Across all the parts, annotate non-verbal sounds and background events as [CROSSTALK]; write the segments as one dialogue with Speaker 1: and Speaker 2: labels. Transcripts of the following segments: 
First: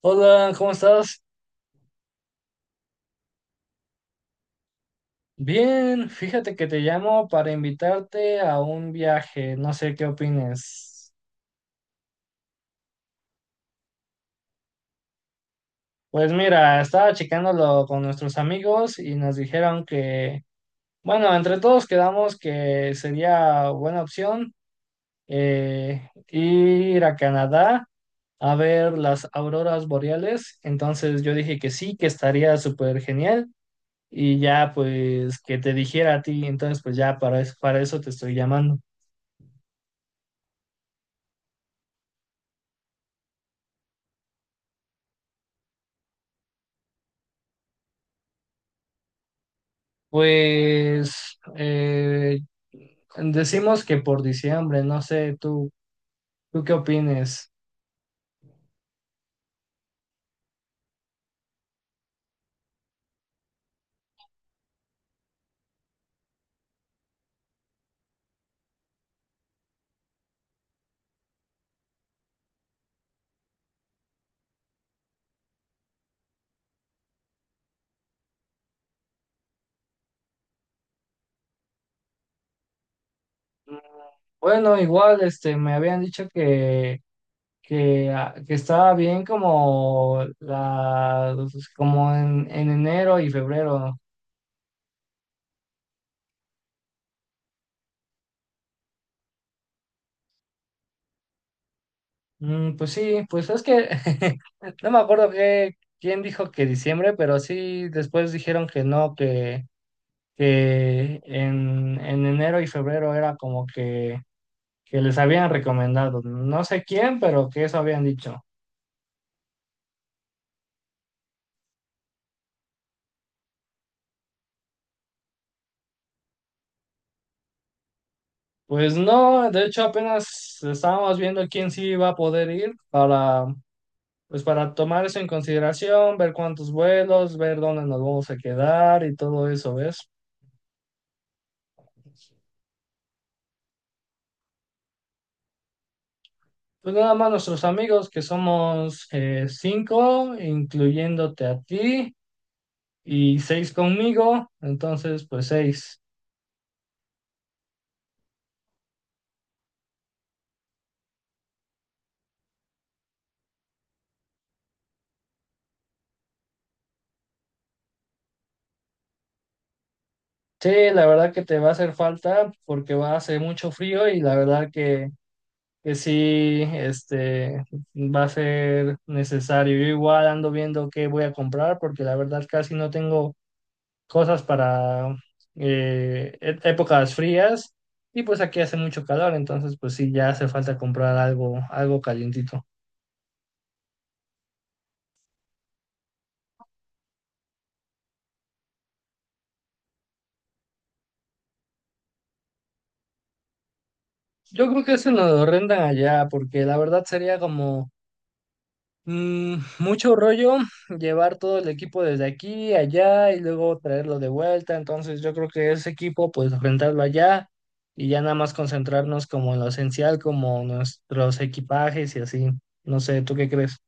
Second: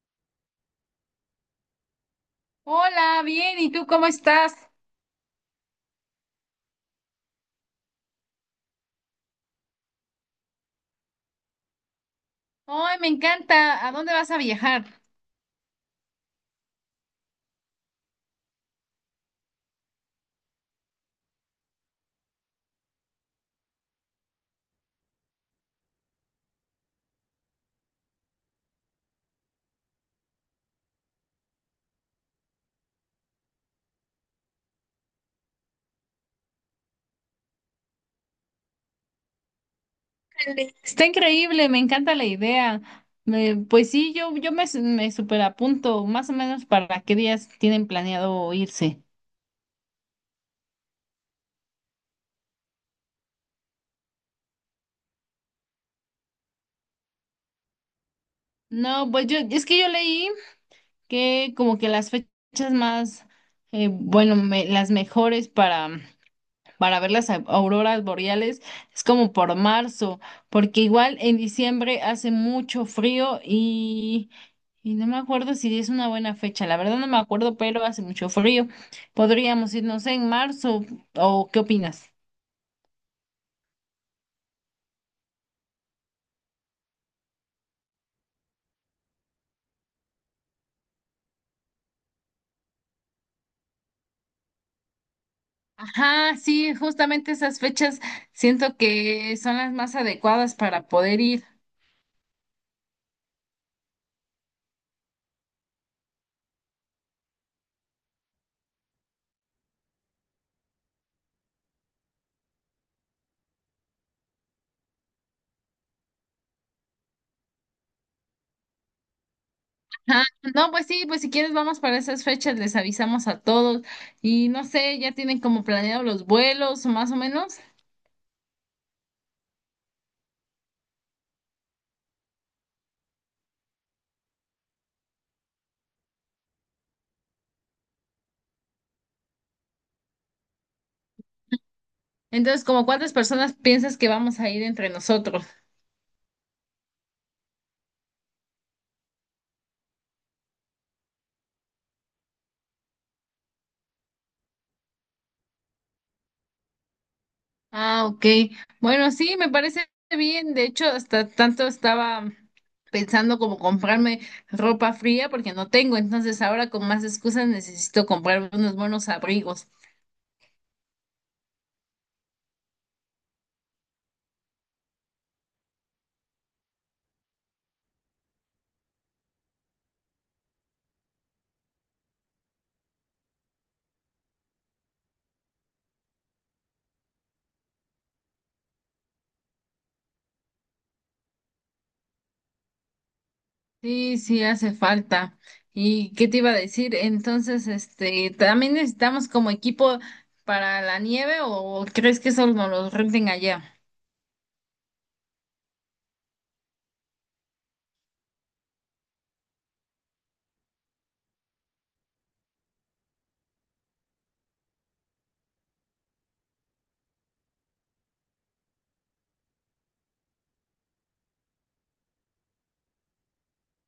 Speaker 1: Hola, ¿cómo estás?
Speaker 2: Hola, bien, ¿y tú cómo estás?
Speaker 1: Bien, fíjate que te llamo para invitarte a un viaje, no sé qué opines.
Speaker 2: Ay, me encanta. ¿A dónde vas a viajar?
Speaker 1: Pues mira, estaba checándolo con nuestros amigos y nos dijeron que, bueno, entre todos quedamos que sería buena opción ir a Canadá a ver las auroras boreales. Entonces yo dije que sí, que estaría súper genial y ya pues que te dijera a ti, entonces pues ya para eso te estoy llamando.
Speaker 2: Está increíble, me encanta la idea. Pues sí, yo me superapunto, más o menos para qué días tienen planeado irse.
Speaker 1: Pues decimos que por diciembre, no sé, tú, ¿tú qué opines?
Speaker 2: No, pues yo, es que yo leí que como que las bueno, las mejores para ver las auroras boreales es como por marzo, porque igual en diciembre hace mucho frío y no me acuerdo si es una buena fecha, la verdad no me acuerdo, pero hace mucho frío. Podríamos ir, no sé, en marzo o ¿qué opinas?
Speaker 1: Bueno, igual, este, me habían dicho que, que estaba bien como la, pues, como en enero y febrero.
Speaker 2: Ajá, sí, justamente esas fechas siento que son las más adecuadas para poder ir.
Speaker 1: Mm, pues sí, pues es que [LAUGHS] no me acuerdo que, quién dijo que diciembre, pero sí después dijeron que no, que en enero y febrero era como que les habían recomendado. No sé quién, pero que eso habían dicho.
Speaker 2: Ajá. No, pues sí, pues si quieres vamos para esas fechas, les avisamos a todos y no sé, ya tienen como planeado los vuelos o más o menos.
Speaker 1: Pues no, de hecho apenas estábamos viendo quién sí iba a poder ir para, pues para tomar eso en consideración, ver cuántos vuelos, ver dónde nos vamos a quedar y todo eso, ¿ves?
Speaker 2: Entonces, ¿como cuántas personas piensas que vamos a ir entre nosotros?
Speaker 1: Pues nada más nuestros amigos, que somos cinco, incluyéndote a ti, y seis conmigo, entonces pues seis.
Speaker 2: Ah, ok. Bueno, sí, me parece bien. De hecho, hasta tanto estaba pensando como comprarme ropa fría porque no tengo. Entonces, ahora con más excusas necesito comprarme unos buenos abrigos.
Speaker 1: Sí, la verdad que te va a hacer falta porque va a hacer mucho frío y la verdad que sí, este, va a ser necesario. Yo igual ando viendo qué voy a comprar porque la verdad casi no tengo cosas para épocas frías y pues aquí hace mucho calor, entonces pues sí, ya hace falta comprar algo, algo calientito.
Speaker 2: Sí, sí, hace falta. ¿Y qué te iba a decir? Entonces, este, ¿también necesitamos como equipo para la nieve o crees que solo nos los renten allá?
Speaker 1: Yo creo que eso nos lo rentan allá porque la verdad sería como mm, mucho rollo llevar todo el equipo desde aquí, allá y luego traerlo de vuelta. Entonces yo creo que ese equipo pues rentarlo allá y ya nada más concentrarnos como en lo esencial, como nuestros equipajes y así. No sé, ¿tú qué crees?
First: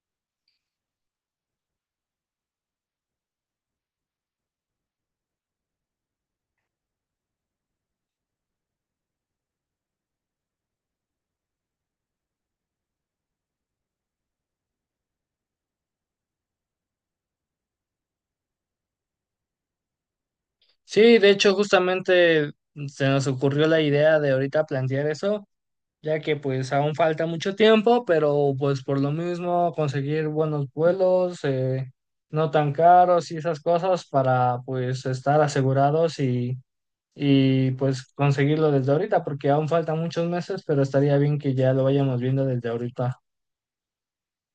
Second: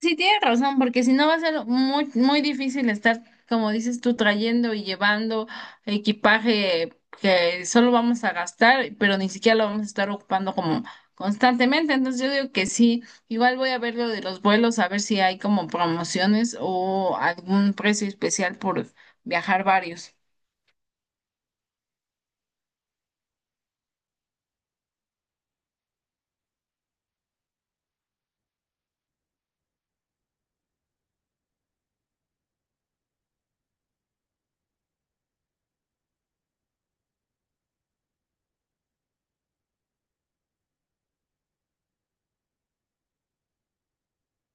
Speaker 2: Sí, tienes razón, porque si no va a ser muy difícil estar, como dices tú, trayendo y llevando equipaje que solo vamos a gastar, pero ni siquiera lo vamos a estar ocupando como constantemente. Entonces yo digo que sí, igual voy a ver lo de los vuelos, a ver si hay como promociones o algún precio especial por viajar varios.
Speaker 1: Sí, de hecho justamente se nos ocurrió la idea de ahorita plantear eso, ya que pues aún falta mucho tiempo, pero pues por lo mismo conseguir buenos vuelos, no tan caros y esas cosas para pues estar asegurados y pues conseguirlo desde ahorita, porque aún faltan muchos meses, pero estaría bien que ya lo vayamos viendo desde ahorita.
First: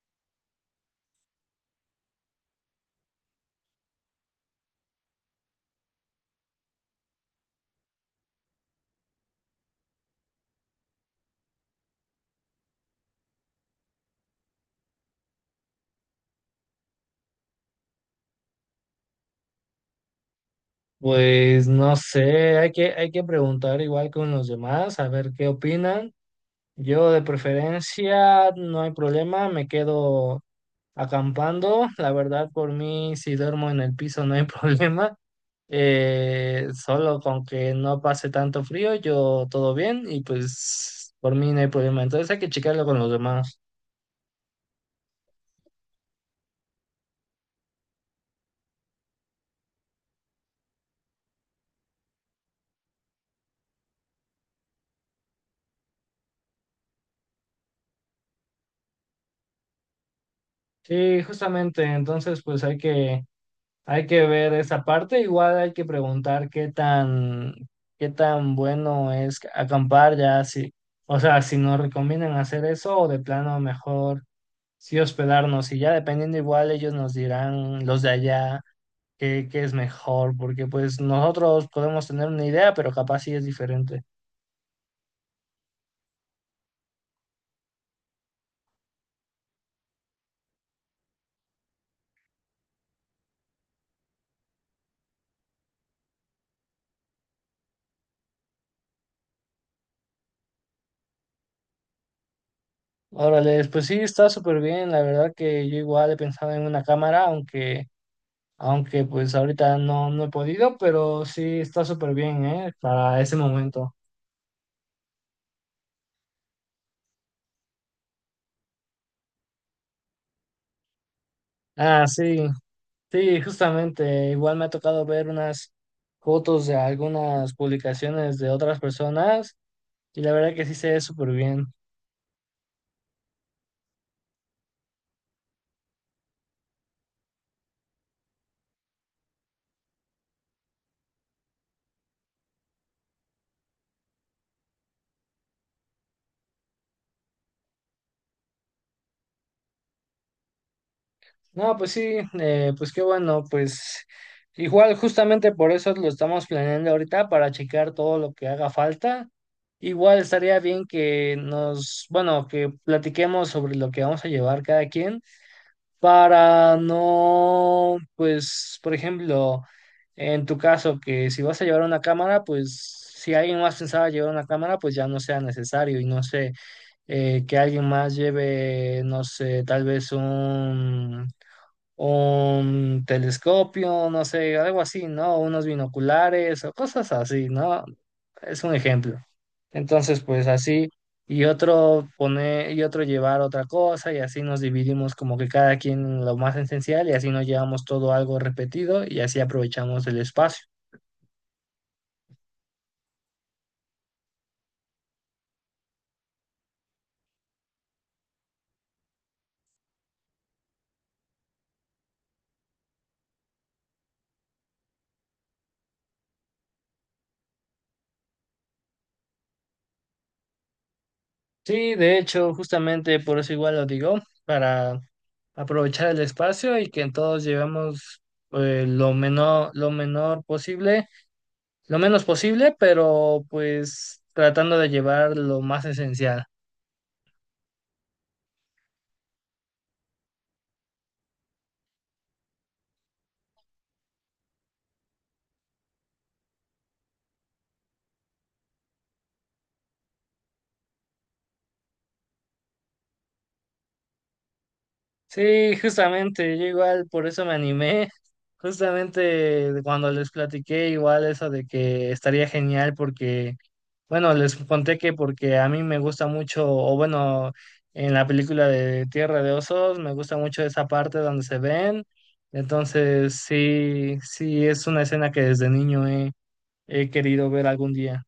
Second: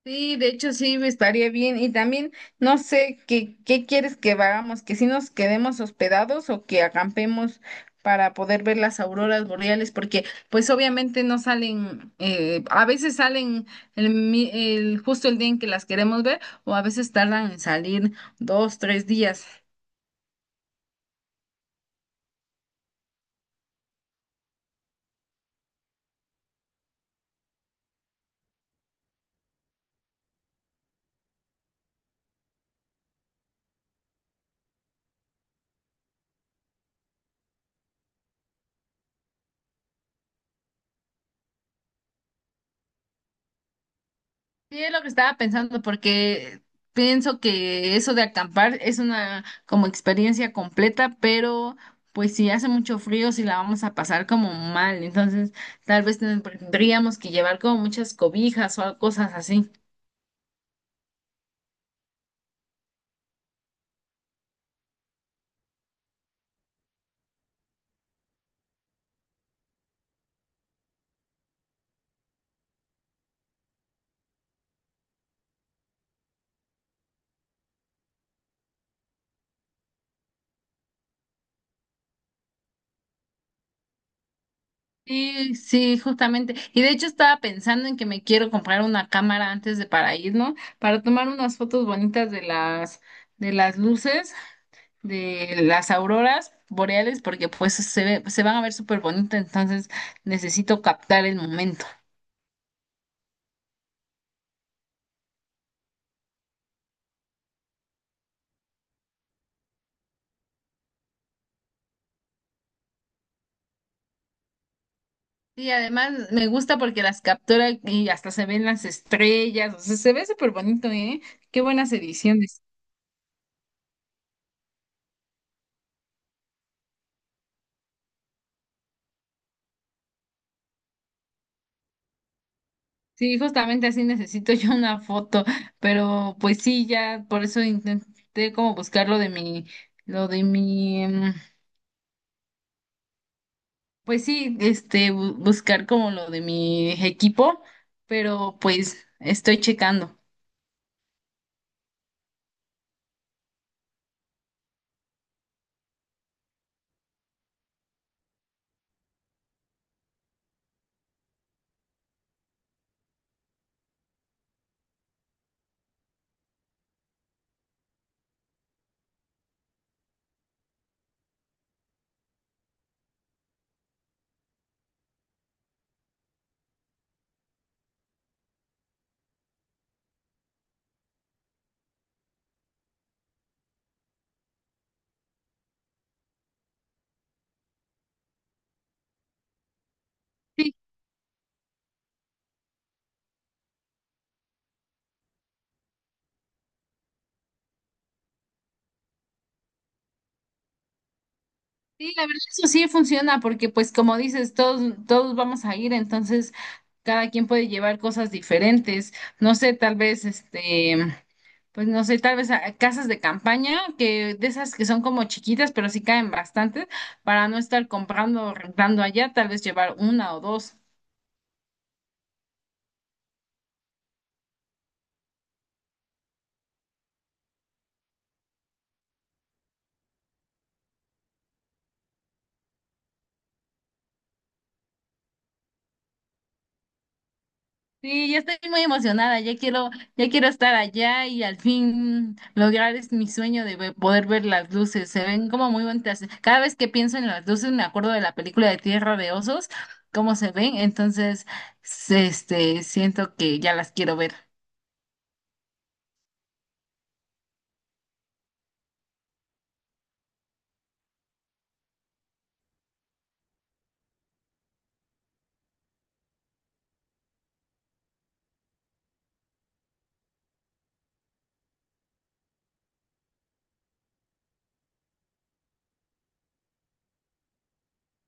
Speaker 2: Sí, de hecho sí, estaría bien. Y también no sé qué quieres que hagamos, que si nos quedemos hospedados o que acampemos para poder ver las auroras boreales, porque pues obviamente no salen, a veces salen justo el día en que las queremos ver o a veces tardan en salir dos, tres días.
Speaker 1: Pues no sé, hay que preguntar igual con los demás, a ver qué opinan. Yo de preferencia, no hay problema, me quedo acampando, la verdad, por mí, si duermo en el piso no hay [LAUGHS] problema. Solo con que no pase tanto frío, yo todo bien y pues por mí no hay problema. Entonces hay que checarlo con los demás.
Speaker 2: Sí, es lo que estaba pensando, porque pienso que eso de acampar es una como experiencia completa, pero pues si hace mucho frío, si la vamos a pasar como mal, entonces tal vez tendríamos que llevar como muchas cobijas o cosas así.
Speaker 1: Sí, justamente, entonces pues hay que ver esa parte. Igual hay que preguntar qué tan bueno es acampar ya, si, o sea, si nos recomiendan hacer eso o de plano mejor sí hospedarnos y ya dependiendo igual ellos nos dirán los de allá qué, qué es mejor, porque pues nosotros podemos tener una idea, pero capaz sí es diferente.
Speaker 2: Sí, sí, justamente. Y de hecho estaba pensando en que me quiero comprar una cámara antes de para ir, ¿no? Para tomar unas fotos bonitas de de las luces, de las auroras boreales porque pues se van a ver súper bonitas, entonces necesito captar el momento.
Speaker 1: Órale, pues sí, está súper bien, la verdad que yo igual he pensado en una cámara, aunque, aunque pues ahorita no, no he podido, pero sí está súper bien, ¿eh? Para ese momento.
Speaker 2: Y además me gusta porque las captura y hasta se ven las estrellas, o sea, se ve súper bonito, ¿eh? Qué buenas
Speaker 1: Ah, sí,
Speaker 2: ediciones.
Speaker 1: sí, justamente, igual me ha tocado ver unas fotos de algunas publicaciones de otras personas y la verdad que sí se ve súper bien.
Speaker 2: Sí, justamente así necesito [LAUGHS] yo una foto, pero pues sí, ya por eso intenté como buscar lo de pues sí, este, buscar como lo de mi equipo, pero pues estoy checando.
Speaker 1: No, pues sí, pues qué bueno, pues igual justamente por eso lo estamos planeando ahorita para checar todo lo que haga falta. Igual estaría bien que nos, bueno, que platiquemos sobre lo que vamos a llevar cada quien para no, pues, por ejemplo, en tu caso, que si vas a llevar una cámara, pues si alguien más pensaba llevar una cámara, pues ya no sea necesario y no sé, que alguien más lleve, no sé, tal vez un telescopio, no sé, algo así, ¿no? Unos binoculares o cosas así, ¿no? Es un ejemplo. Entonces, pues
Speaker 2: Sí.
Speaker 1: así, y otro poner, y otro llevar otra cosa, y así nos dividimos como que cada quien lo más esencial, y así nos llevamos todo algo repetido, y así aprovechamos el espacio.
Speaker 2: Sí, la verdad eso sí funciona porque pues como dices, todos vamos a ir, entonces cada quien puede llevar cosas diferentes. No sé, tal vez este, pues no sé, casas de campaña, que de esas que son como chiquitas, pero sí caen bastantes, para no estar comprando o rentando allá, tal vez llevar una o dos.
Speaker 1: Sí, de hecho, justamente por eso igual lo digo, para aprovechar el espacio y que todos llevemos lo menor posible, lo menos posible, pero pues tratando de llevar lo más esencial.
Speaker 2: Sí, ya estoy muy emocionada, ya quiero estar allá y al fin lograr es mi sueño de poder ver las luces. Se ven como muy bonitas. Cada vez que pienso en las luces me acuerdo de la película de Tierra de Osos, cómo se ven, entonces este siento que ya las quiero ver.
Speaker 1: Sí, justamente, yo igual por eso me animé. Justamente cuando les platiqué igual eso de que estaría genial porque, bueno, les conté que porque a mí me gusta mucho, o bueno, en la película de Tierra de Osos, me gusta mucho esa parte donde se ven. Entonces, sí, sí, es una escena que desde niño he querido ver algún día.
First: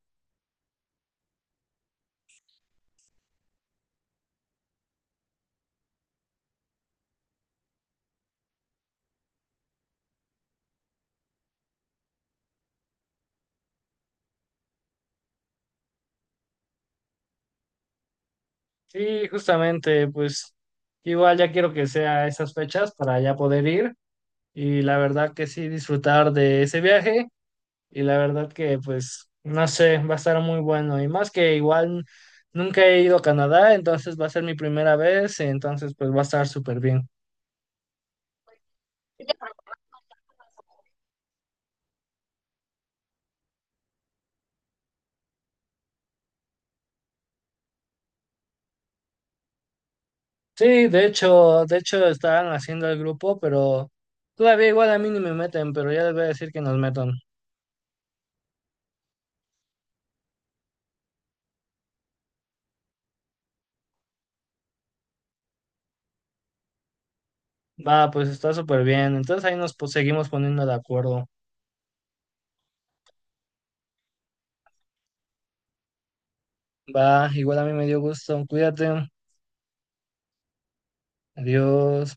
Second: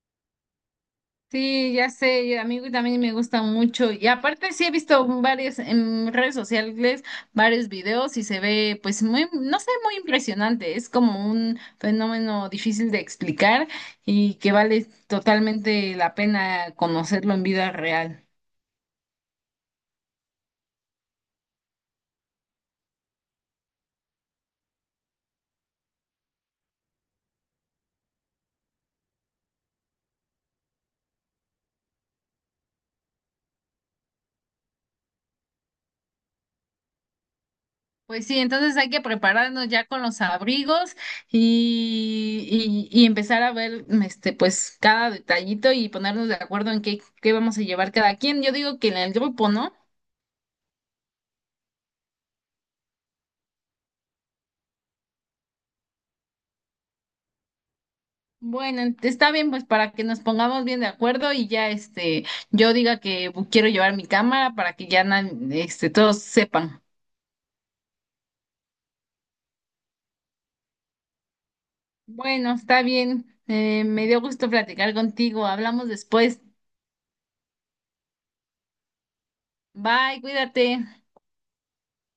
Speaker 2: Sí, ya sé, y a mí también me gusta mucho. Y aparte sí he visto varios en redes sociales, varios videos y se ve pues muy, no sé, muy impresionante. Es como un fenómeno difícil de explicar y que vale totalmente la pena conocerlo en vida real.
Speaker 1: Sí, justamente, pues igual ya quiero que sea esas fechas para ya poder ir y la verdad que sí disfrutar de ese viaje y la verdad que pues no sé, va a estar muy bueno y más que igual nunca he ido a Canadá, entonces va a ser mi primera vez, entonces pues va a estar súper bien.
Speaker 2: Pues sí, entonces hay que prepararnos ya con los abrigos y empezar a ver este pues cada detallito y ponernos de acuerdo en qué vamos a llevar cada quien. Yo digo que en el grupo, ¿no?
Speaker 1: Sí, de hecho estaban haciendo el grupo, pero todavía igual a mí ni me meten, pero ya les voy a decir que nos metan.
Speaker 2: Bueno, está bien, pues para que nos pongamos bien de acuerdo y ya este, yo diga que quiero llevar mi cámara para que ya este, todos sepan.
Speaker 1: Va, pues está súper bien, entonces ahí nos pues, seguimos poniendo de acuerdo.
Speaker 2: Bueno, está bien. Me dio gusto platicar contigo. Hablamos después.
Speaker 1: Va, igual a mí me dio gusto. Cuídate.
Speaker 2: Bye, cuídate.
Speaker 1: Adiós.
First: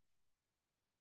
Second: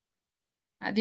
Speaker 2: Adiós.